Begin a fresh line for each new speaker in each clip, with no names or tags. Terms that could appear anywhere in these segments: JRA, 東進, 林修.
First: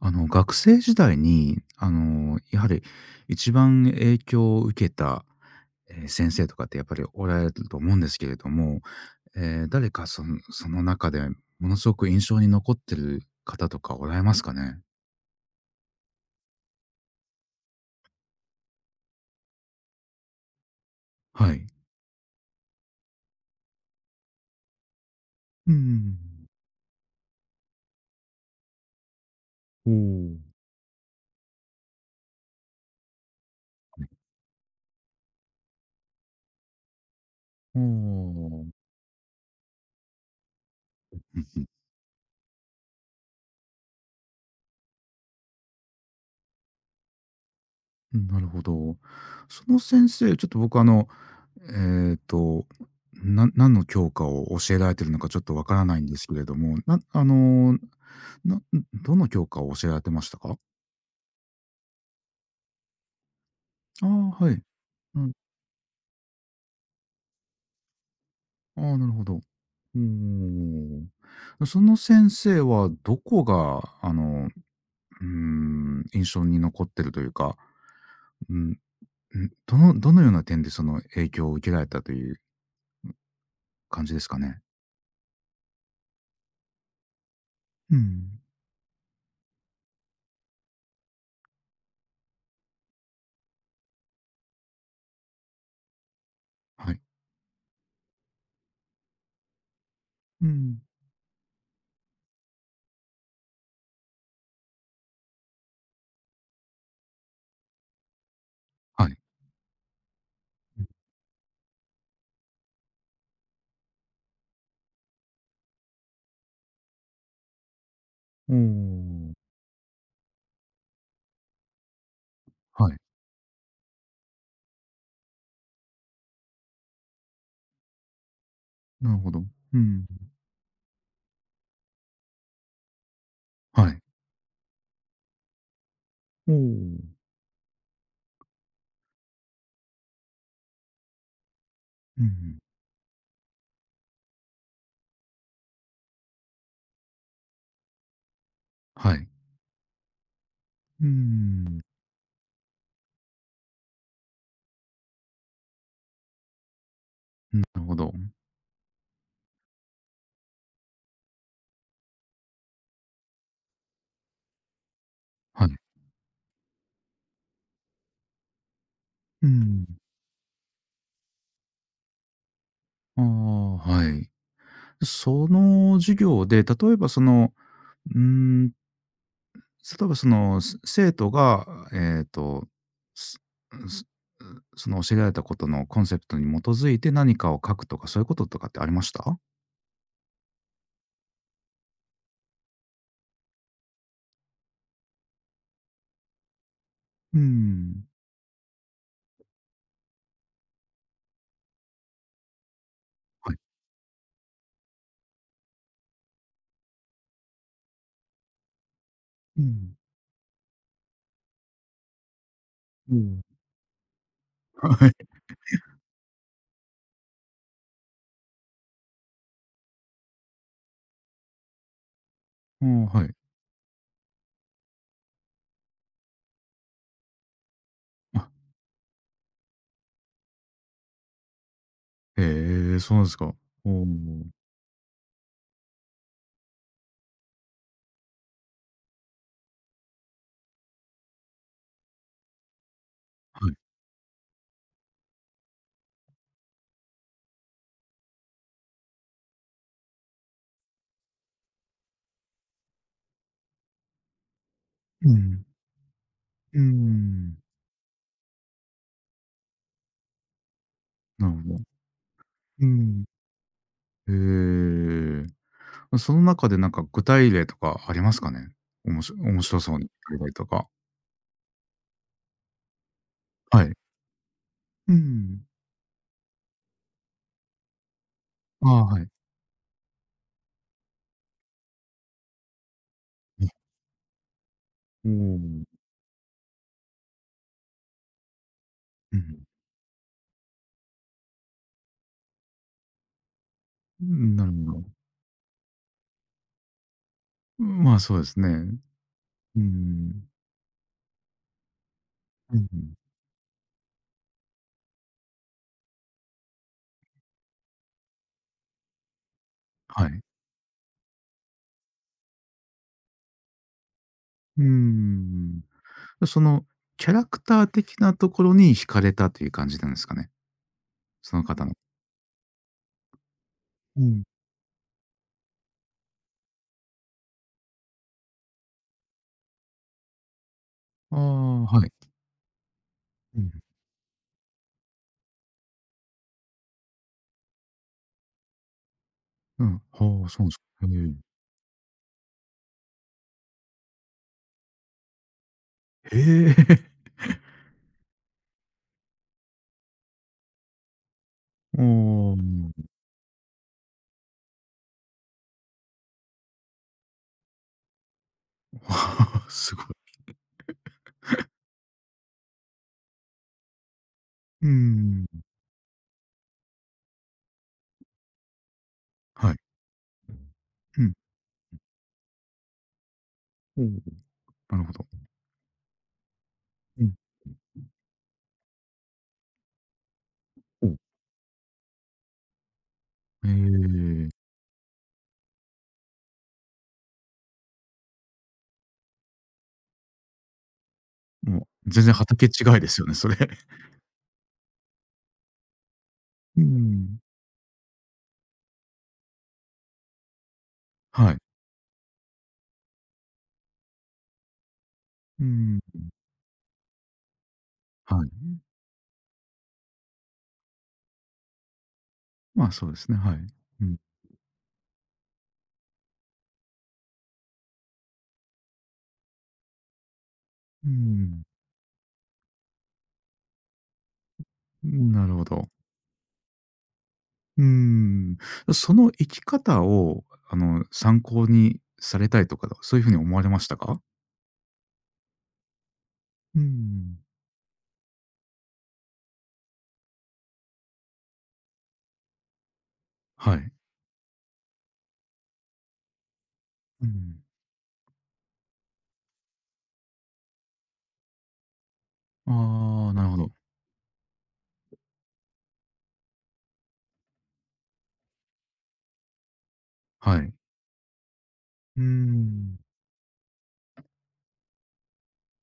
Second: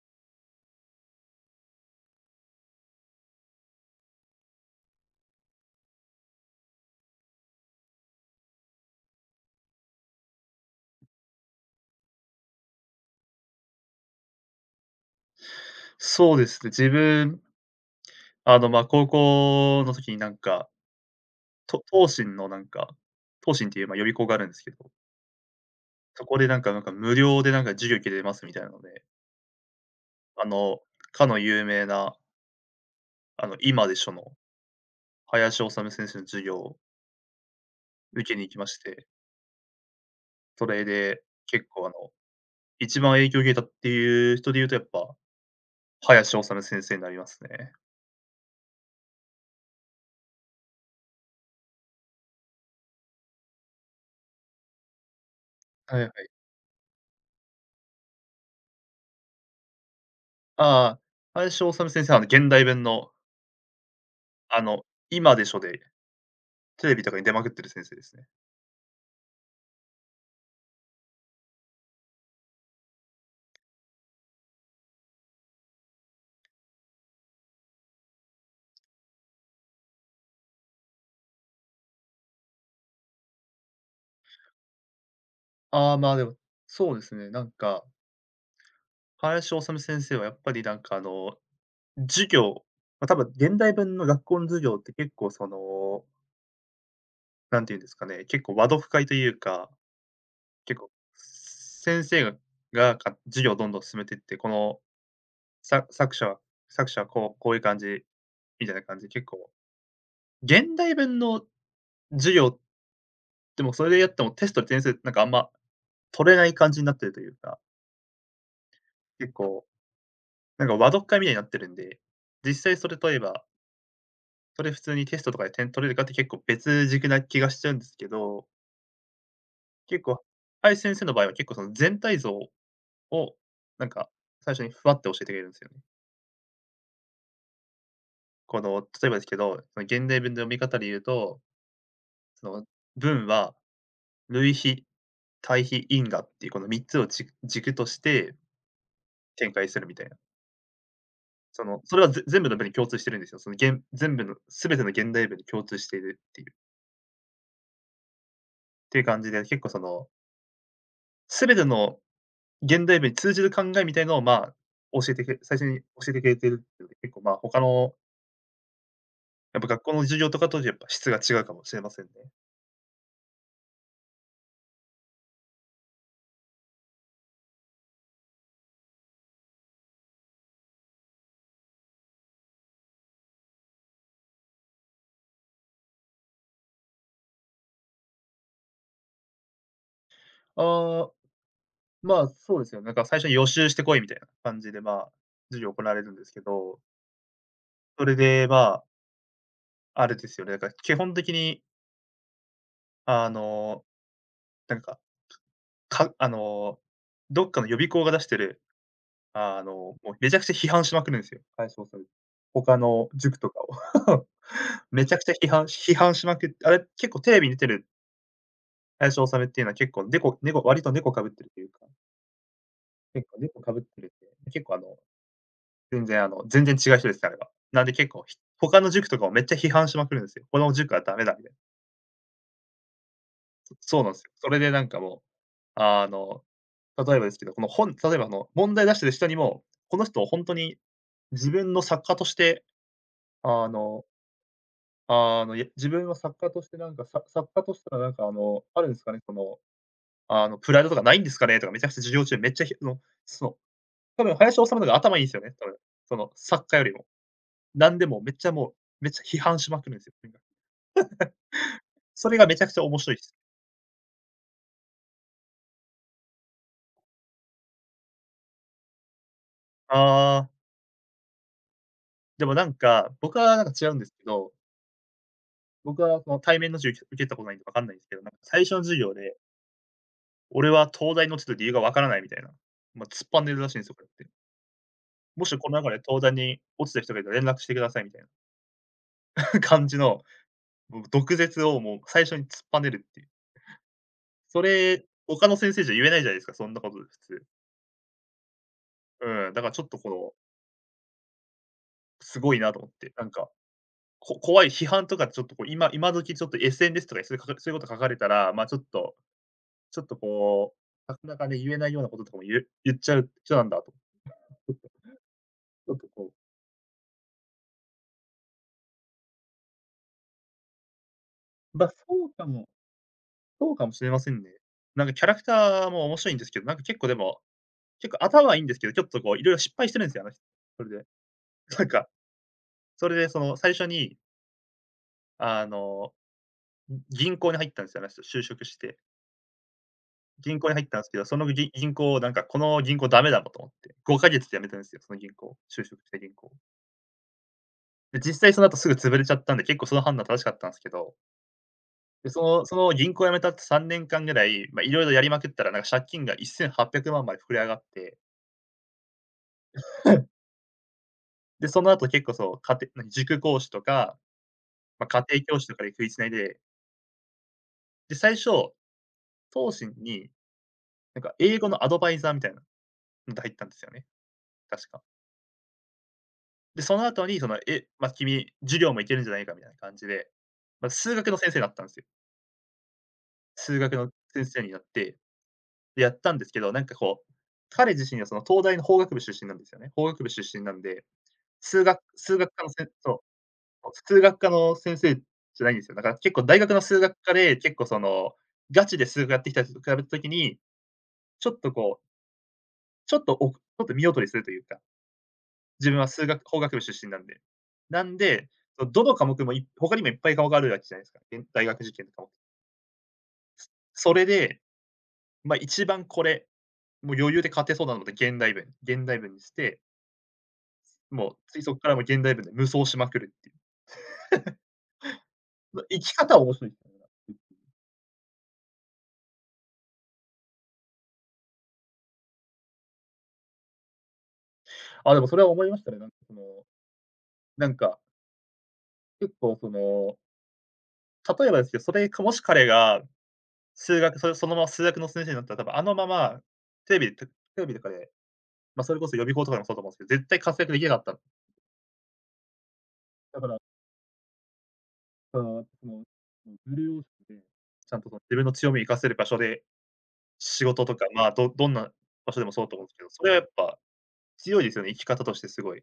学生時代に、やはり一番影響を受けた、先生とかってやっぱりおられると思うんですけれども、誰かその中でものすごく印象に残ってる方とかおられますかね？
そうですね。自分、高校の時に
はい。
東進の東進っていう、予備校があるんですけど、
う
そこ
ん。
でなんか無料で授業受けれますみたいなので、
おん。
あの、かの有名な、今でしょの林修先生の授業を
お
受けに行きま
お。
して、それで
う
結
ん。
構一番影響を受けたっていう人で言うとやっぱ、林修先生になりますね。
うん、なるほど。その先生、ちょっと僕えっと、何の教科を教えられてるのかちょっとわからな
は
い
い
ん
は
です
い。
けれども、なあのな、どの教科を教えられてましたか？
ああ、林修先生はあの現代弁の、
ああ、は
あ
い。
の、
うん。
今でしょで、テレビとかに出まくってる先生ですね。
ああ、なるほど。うんん。その先生はどこが、印象に残ってるというか、うん、うん、どのような点でその影響を受けられたという感じですかね？
ああ、そうですね。
うん。
林修先生はやっぱり授業、まあ、多分現代文の学校の授業って結構その、
はい。
なんていうんですかね、結構和読会というか、
う
結
ん。
構、先生が授業をどんどん進めていって、この、作者はこういう感じみたいな感じ
は
で
い。
結構、現代文の授業ってもうそれでやってもテストで点数なんかあんま取れない感じになってるというか、結
おお。
構、なんか和読会みたいになってるんで、実際そ
はい。
れといえばそれ普通にテストとかで点取れるかって結構別軸な気がしちゃうんですけど、
なるほど。う
結
ん。
構、林先生の場合は結構その全体像を、なん
はい。
か、最初にふわって教えてくれるんですよね。
おお。
この、例えばですけど、その現代文の読み方で言うと、
う
そ
ん。
の文は類比、対比、因果っていうこの3つを軸として
はい。
展開するみたいな。
う
その、
ん。
それはぜ全部の文に共通してるんですよ。そのげん全ての現代文に共通しているっていう
なるほど。
感じで、結構その、全ての現代文に通じる考えみたいのを、まあ、教えてけ最
は
初
い。
に教えてくれてるっていうので、結構、まあ、他の
う
やっぱ学
ん。
校の授業とかとやっぱ質が違うかもしれませんね。
ああ、はい。その授業で、うーん、例えばその、生徒が、えっと、すすその教えられたことのコンセプトに基づいて何かを書くとか、そういうこととかってありました？
ああ、まあ、そうですよね。なんか最初に予習してこいみたいな感じで、まあ、授業行われるんですけど、
うー
そ
ん。
れで、まあ、あれですよね、なんか基本的に、あ
はい。
の、なんか、かあの、どっかの予備校が出してる
うん。
もうめちゃくちゃ批判しまくるんですよ、解消される他の
う
塾
ん。
とかを。め
は
ち
い。
ゃくちゃ批判しまくって、あれ、結構テレビに出てる林修っていうのは結構猫割と猫かぶってるというか、
ああ、は
結
い。
構猫かぶってるって結構全然違う人です、あれは。なんで結構、
あ、
他の塾とかをめっちゃ批判しまくるんですよ。この塾はダメだみたいな。
へえ、そうですか。お
そう
お、
なんですよ。それでなんかもう、あの、例えばですけど、この本例えば問題出してる人にも、この人を本当に自分の作家として、あ
はい。
のあ自分は作家として作家としてはなんかあるんですかね、その、プライドとかないんですかねとかめちゃくちゃ授業中めっちゃその、その多分林修の方が頭いいんで
う
すよね、
ん。
多分。その作家
うー
よりも。
ん。
なんでもめっちゃもう、めっちゃ批判しまくるんですよ。とにか、
なるほど。
それがめちゃくちゃ
うー
面白いで
ん。
す。
へえ。まその中でなんか具体例とかありますかね？おもし面白そうに
あ
具体
あ、
例とか。
でも僕はなんか
は
違
い。
うんですけど、
うん。
僕はその対面の授業受けたことないんでわかんないんですけど、なんか最初の
あ
授
あ、
業
はい。
で、俺は東大に落ちた理由がわからないみたいな、まあ、突っぱでるら
ね、
しいんですよ、これって。
お
もしこの中
お。
で東大に落ちた人がいたら連絡してくださいみたいな。
うん。
感じの、もう毒舌をもう最初に突っぱねるっていう。
うん、
そ
なるほ
れ、
ど。
他の先生じゃ言えないじゃないですか、そんなことで普通。
うん、まあ、そうですね。
うん、だからち
う
ょっとこの、
ん。
すごいな
う
と
ん
思っ
う
て、
ん。
怖い批判とかちょっとこう、今時ちょっと SNS とかにそういうかそういうこと書かれたら、まあ、ちょっとちょっと
はい。
こなかなかね、言えないようなこととかも言っちゃう人なんだと。
うーん。
ちょっとこ
そのキャラクター的なところに惹かれたという感じなんですかね？その
う、
方
ま、
の。
そうかもしれま
う
せん
ん。
ね。なんかキャラクターも面白いんですけど、なんか結構でも、結構頭はいいんですけど、ちょっとこういろいろ失敗してるんですよ、あの人。それで。
ああ、
なん
は
か
い。
それでその
うん。
最初に、あの、銀行に入ったんですよ、あの人、就職して。
うん。はあ、
銀
そうな
行
んで
に
す
入ったん
か。
ですけど、そのぎ銀行をなんかこの銀行ダメだろと思って、5か月で辞めたんですよ、その銀行、就職した銀
へえ。
行。
へえ。
で、実際その後すぐ潰れちゃったんで、結構その判断正しかったんすけど、で、そ
お
のその銀行辞めた後3年間ぐらい、ま、色々やりまくったら、なんか借金が1800万で膨れ上がって、
お、すごい。
で、その後結構そう、かてなに塾講師とか、
うー
ま、家庭教
ん、
師とかで食い繋いで、で、最初、投
はい。
資に
うん。
英語のアドバイザーみたいなのと入ったんですよ
お
ね、
お、
確
な
か。
るほど。
で、その
う
後
ん。
にその、え、まあ、君、授業もいけるんじゃないかみたいな感じで、まあ、数学
お
の先生だったんですよ。
え
数学の先
え、
生になって、で、やったんですけど、なんかこう、彼自身はその東大の法学部出身なんですよね。法学部出身なんで、
もう全然
数学科
畑違
のせ
いです
そ
よね、それ。
う、数学科の先生じゃないんですよ。だから結構大学の
うー
数学科
ん。
で、結構その、ガチで数学やってきた人と比べたときに、ちょ
はい。
っとこう、ちょっとおちょっと見劣りするというか
うー
自分
ん、
は法学部出身なんで。なん
は
で、
い。
どの科目もい他にもいっぱい科目あるわけじゃないですか。大学受験とかも。
まあ、そうですね、はい。う
そ
ん。
れで、まあ、一番これ、もう余裕で勝てそうなので現代文にして、
う
もうつい
ー
そっからもう現代文で無双しまくるっていう。
ん、なるほ
ま、
ど。
生き方は面白いですよね。
うーん。その生き方を、参考にされたいとか、そういう風に思われましたか？
あ、でもそれは思いましたね。
うーん。
なんか、結構その、例えばですけど、それかもし彼が
はい。
数学それそのまま数学の先生になったら、多分あのまま、テレビで
う
テ
ん。
レビとかで、ま、それこそ予備校とかでもそうだと思うんですけど、絶対活躍できなかった
ああ、
だ
な
か
るほ
ら、
ど。
あのその、重要視で、ちゃんとその自分の強みを生かせる場所で、
は
仕
い。
事とか、まあ、どどんな
うー
場所でもそうと思うんす
ん。
けど、それはやっぱ強いですよね、生き方としてすごい。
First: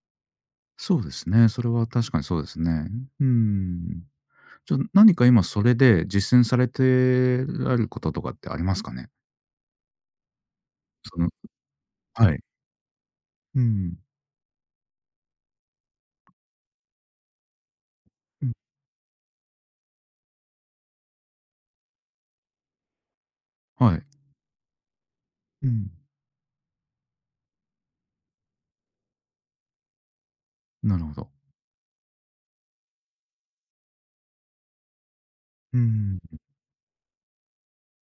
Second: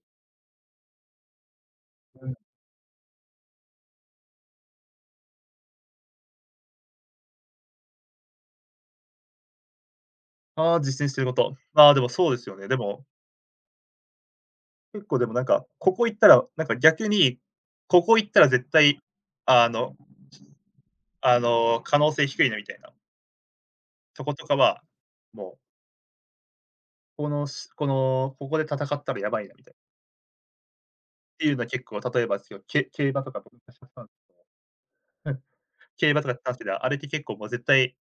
そうですね、それは確かに
うん。
そうですね。うーん。じゃ、何か今それで実践されてられることとかってありますかね？
ああ、実践し
そ
てる
の。
こと。ああ、でもそう
は
で
い。
すよね。でも、
うん。
結構でもなんか、ここ行ったら、なんか逆に、ここ行った
う
ら
ん。
絶対、あの可能性低いなみたいな
はい。
とことかは、もう、
うん。
このしこの、ここで戦ったらやばいなみたいな、っ
なるほど。
ていうのは結構、例えばですけど、競馬とか僕昔やってた
う
競
ー
馬とかに
ん。
関してで、あれって結構もう絶対、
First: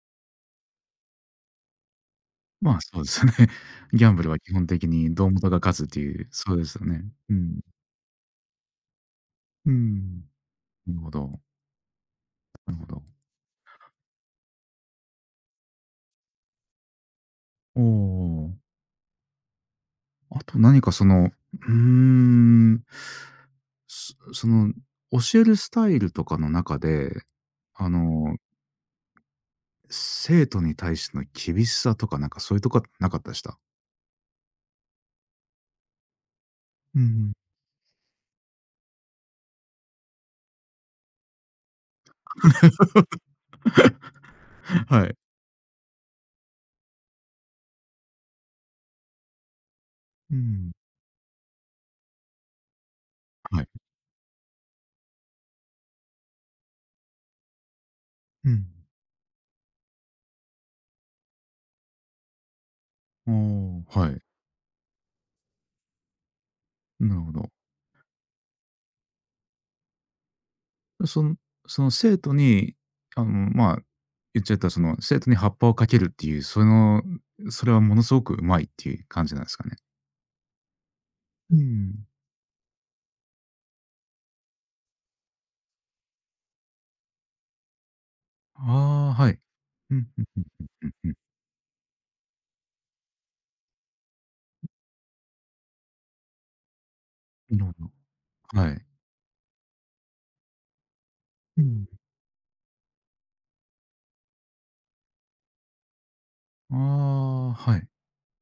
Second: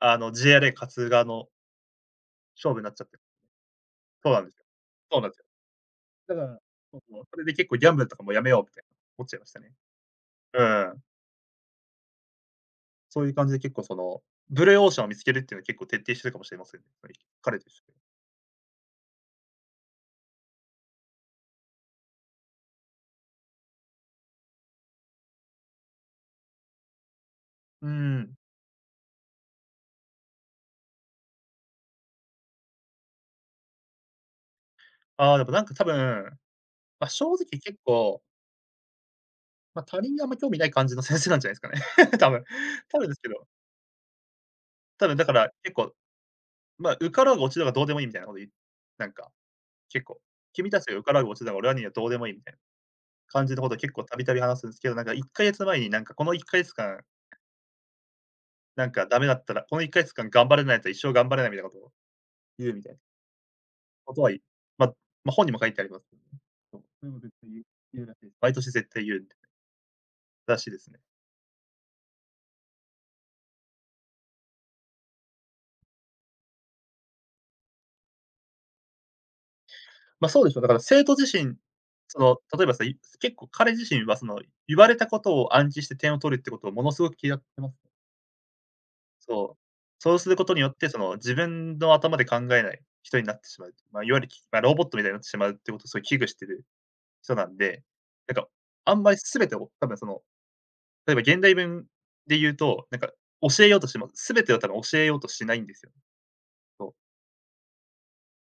JRA 勝つ側の勝
ま
負
あ、
になっち
そ
ゃ
う
っ
で
てる
すね。ギャンブ
そ
ル
う
は
なんで
基
すよ。
本的に
そうなん
胴
ですよ。
元が勝つっていう、
だか
そう
ら、
ですよ
そう
ね。
そう、
う
それで
ん。
結構ギャンブルとかもやめようみたいな、思っちゃいました
う
ね。
ーん。
う
なる
ん。
ほど。なるほど。
そういう感じで結構その、ブルーオーシャンを見つけるっていうのは結構徹底してるかもしれませんね、はい彼と一
お
緒に
お、あと何かうーん、そその、教えるスタイルとかの中で、
うー
あの
ん。
生徒に対しての厳しさとか、なんかそういうとこなかったでした？
ああ、でもなんか多分、
う
ま、正
ん。
直結構、ま、他人にあんま興味ない感じの先生なんじゃないですかね。多分。多分ですけど、
は
多
い。
分だから結構、ま、受かろうが落ちようがどうでもいいみたいなこと言うなんか結構、
う
君
ん。
たちが受からう落ちだが俺らにはどうでもいいみたいな感じの
はい。
ことを結構たびたび話すんですけど、なんか1ヶ月前になんかこの1ヶ月間、
うん。
なんかダメだったら、この1ヶ月間頑張れないと一生頑張れないみたいなことを言うみたいな
おー、は
こ
い。
とは、ま、ま、本にも書いてありますけどね。そう、そういう
な
の
るほ
絶対
ど。
言うらしいです。毎年絶対言うらしいですね。
そのその生徒に、まあ、言っちゃったらその生徒に葉っぱをかけるっていう、その、それはものすごくうまいっていう感じなんですかね？
ま、そうでしょう、だから生徒自身、
うん。
その、例えばさ、結構彼自身はその、言われたことを暗示して点を取るってことをものすごく嫌ってます
ああ、はい。
そう。
うん、
そう
うん
する
う
こ
ん
とによっ
う
て、
ん
そ
う
の、
ん
自分の頭で考えない人になってしまう。まあ、いわゆる、きまあ、ロボットみたいになってしまうってことをすごい危惧してる人な
う
ん
ん。なる
で、
ほど。
なんか、
はい。
あんまり全てを多分その、例えば現代
う
文
ん。
で言うと、なんか、教えようとしても、全てを多分教えようとしないんですよ。
あ
そう。
あ、はい。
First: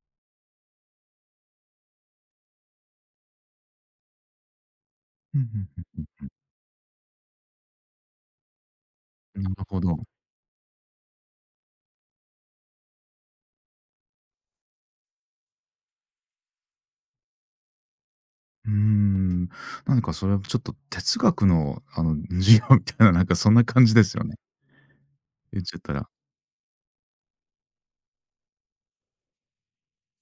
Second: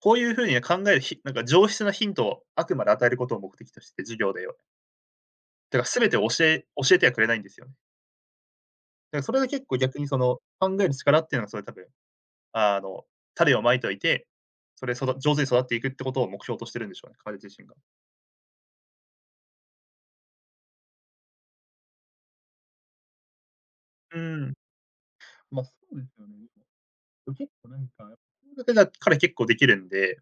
こういうふうにね考えるなんか上質なヒントをあくまで与えることを目的としてて、授業で
うん、
だ
う
から
ん
全てを教えてはくれないんですよね。だからそ
う
れ
ん。
が
なる
結構
ほ
逆に
ど。
その、考える力っていうのがそれ多分あの、種を蒔いておいて、それ、上手に育っていくってことを目標としてるんでしょうね、彼自身が。
うーん、なんかそれはちょっと哲学の授業みたいな、なんかそんな感じです
う
よね。
ん。
言
まあ、
っ
そ
ちゃった
うで
ら。
すよね。でも結構なんか、数学が彼結構できるんで、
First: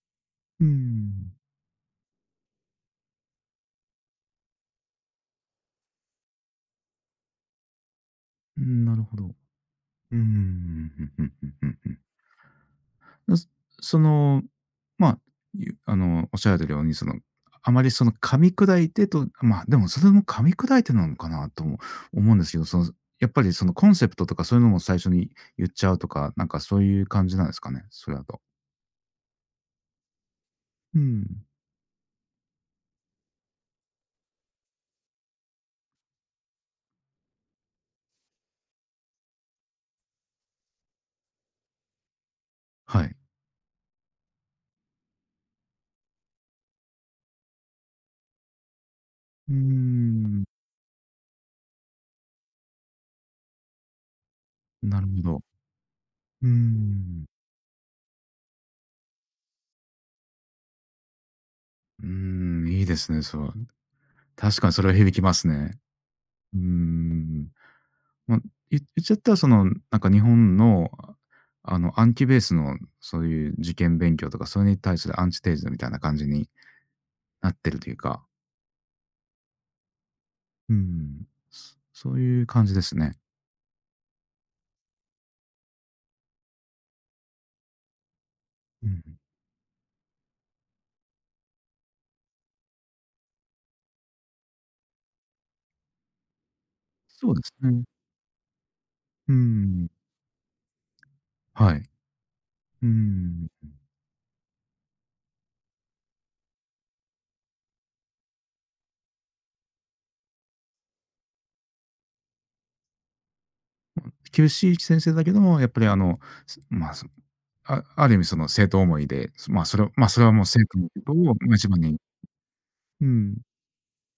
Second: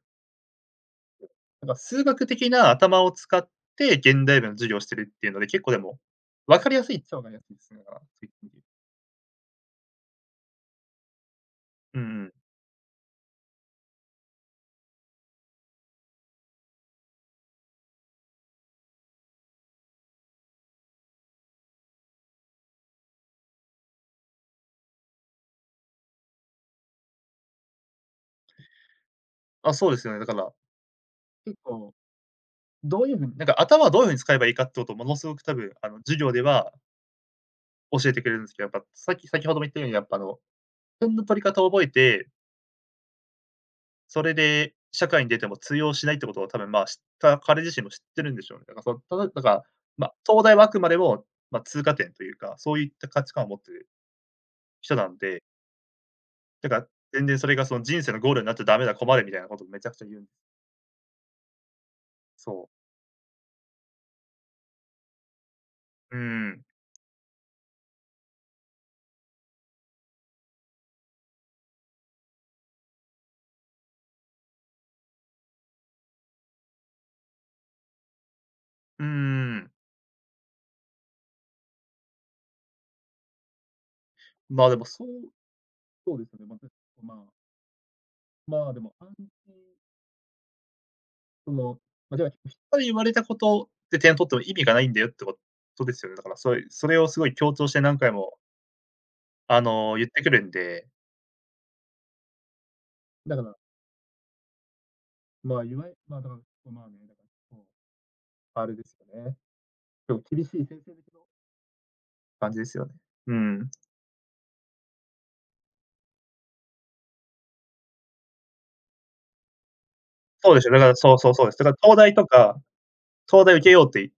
うーん、
なんか数学的な頭を使って現代文の授業をしてるっていうので、結構でも、分かりやすいっちゃ分かりやすいですね、だから、そういう意味で。
うーん、なるほど。うーん、ふんふんふんふんふん。
んうん。
すその、まあ、ゆあの、おっしゃられるように、その、あまりその噛み砕いてとまあ、でもそれも噛み砕いてなのかなとも思うんですけど、その、やっぱりそのコンセプトとかそういうのも最初に言っちゃうとか、なんかそういう感じなんですかね？それだと。
あ、そうですよね、だから。
うん、
結構、どういう風になんか頭をどういう風に使えばいいかってことをものすごく多分、あの、授業では教えてくれるんですけど、やっぱさっき先ほども言ったように、やっぱあの、点の取り方を覚えて
はい。
それで社会に出ても通用しないってことを多分、まあ、知った彼自身も知ってるんでしょうね。だか
うー
ら、まあ、東
ん、
大はあくまでも、まあ、通過点というか、そういった価値観を持ってる人
な
な
る
ん
ほ
で、
ど。うー
だから
ん。
全然それがその人生のゴールになっちゃダメだ、困るみたいなことをめちゃくちゃ言うんです
うー
そ
ん、い
う。
いですね、そう。確かにそれは響きますね。
う
うー
ん。
ん。ま、言っちゃったらその、なんか日本の、暗記ベースのそういう受験勉強とか、それに対するアンチテーゼみたいな感じになってるというか、
うーん。
うーん、そういう感じですね。
まあ、でもそうですよね。まあ、まあ、まあ、で
う
も
ん。
安心その、まあ、では、人から言われたことで点取っても意味がないんだよってことですよね。だからそういうそれをすご
そ
い
うで
強
す
調して
ね。
何回も、
うー
あ
ん、
の、言ってくるんで
はい。うー
だか
ん。
ら、まあ、いわゆまあ、だから、まあね、だから、そうあれですよね。でも厳しい先生だけど感じですよね。うん。
厳しい先生だけども、やっぱりあの、すまあ、そあある意味その生徒思いで、それはもう
そうで
生
すよ、だ
徒
か
のこ
ら、
とを、
そうで
ま、
す。だ
一
から
番
東
に。
大とか、
うん。
東大受けようって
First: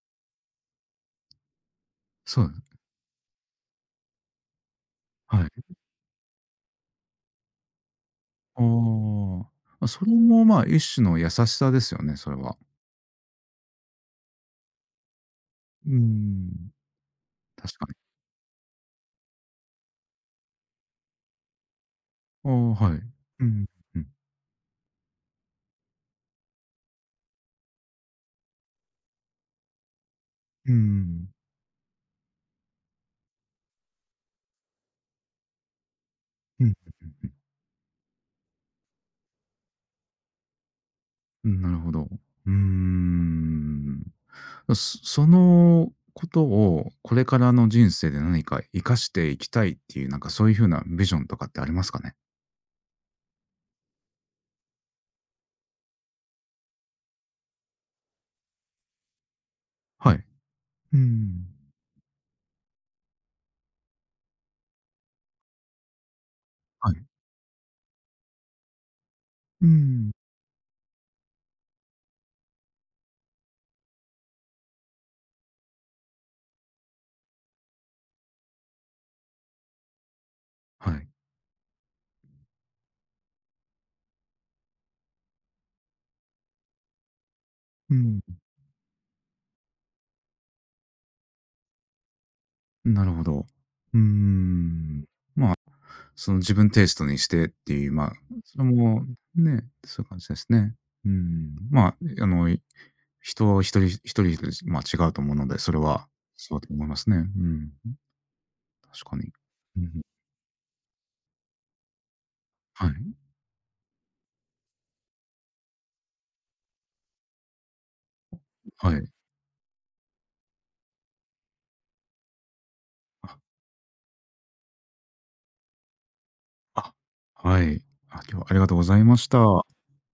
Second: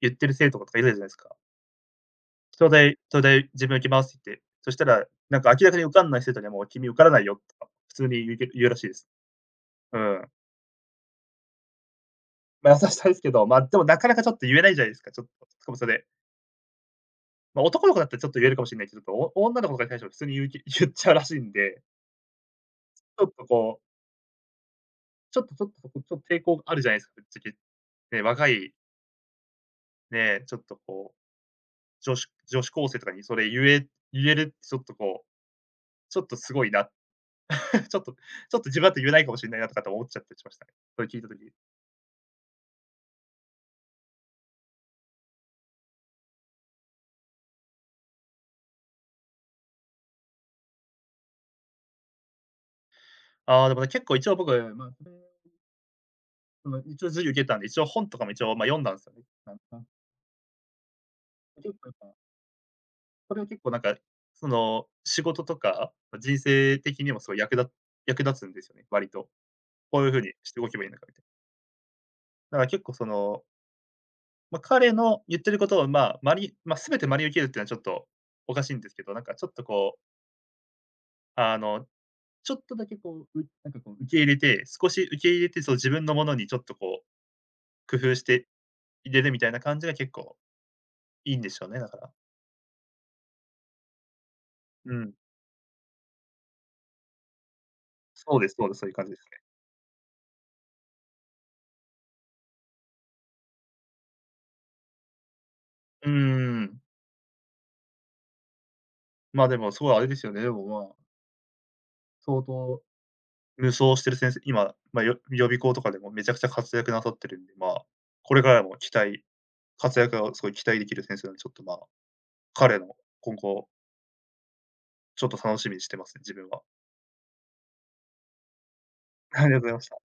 言ってる生徒とかいるじゃないですか。
そうです。
東大自分受けますって言って、そしたら、なん
は
か
い。
明らかに受かんない生徒にはもう君受からないよとか、普通に
あ
言うらしいです。
ーあ。ま
う
それ
ん。
も、まあ、一種の優しさですよね、それは。
まあ、優しさですけど、まあ、でもなかなかちょっと言えないじゃないですか、ちょっと、しかもそ
う
れ。
ん。
まあ、
確か
男の
に。
子だったらちょっと言えるかもしれないけど、女の子とかに対しては普通に言っちゃうらしいんで、
ああ、は
ち
い。
ょっ
う
と
ん、
こう
うん。
ちょっとそこ、ちょっと抵抗があるじゃないですか、ぶっちゃけ。ね、若い、ね、ちょっ
う
とこう、
ん。
女子高生とかにそれ言えるってちょっとこう、ちょっとすご
う
い
ん。
な、ちょっと自分だと言えないかもしれないなとかって思っちゃったりしましたね。それ聞いた
う
時。
ん、なるほど。うーん。そのことをこれからの人生で何か生かしていきたいっていう、なんかそういう風なビジョンとかってありますかね？
ああ、でもね、結構一応僕、まあ、これ、その、一応授業受けたんで、一応本とかも一応、ま、読んだんですよね。なんなん
はい。うん。
結構やっぱ、それは結構なんか、その、仕事とか、ま人生
は
的
い。
にもすごい役立つんですよね、割と。
う
こうい
ん。
う風にして動けばいいのかみたいな。だから結構そのまあ、彼の言ってることを、まあ、まあ、全て真に受けるっていうのはちょっとおかしいんですけど、なんかちょっとこう、
はい。
あの、ちょっとだけこう、なんかこう受け入れて、少し受け入れて、そう自分のものにちょっとこう、
う
工夫
ん。
して入れるみたいな感じが結構いいんでしょうね、だから。
なるほど。うー
う
ん。
ん。
その自分テイストにしてっていう、まあ、
そうです
それ
そうです、そういう
も
感じですね。
ね、そういう感じですね。うん。まあ、あの、い人一人一人で、まあ、違うと思うので、それは
うー
そうだと
ん。
思いますね。うん。確かに。
ま、でもす
う
ごいあ
ん。
れですよね、でも、まあ、相当
はい。
無双してる先生今、まあ、予備校とかでもめちゃくちゃ活躍なさってるんで、まあ、これからも期
はい。
待活躍がすごい期待できる先生なんで、ちょっと、まあ彼の今
あ、
後、ちょっと楽しみにしてますね、自分は。
あ、はい。あ、今日はありがとうございまし た。
ありがとうございました。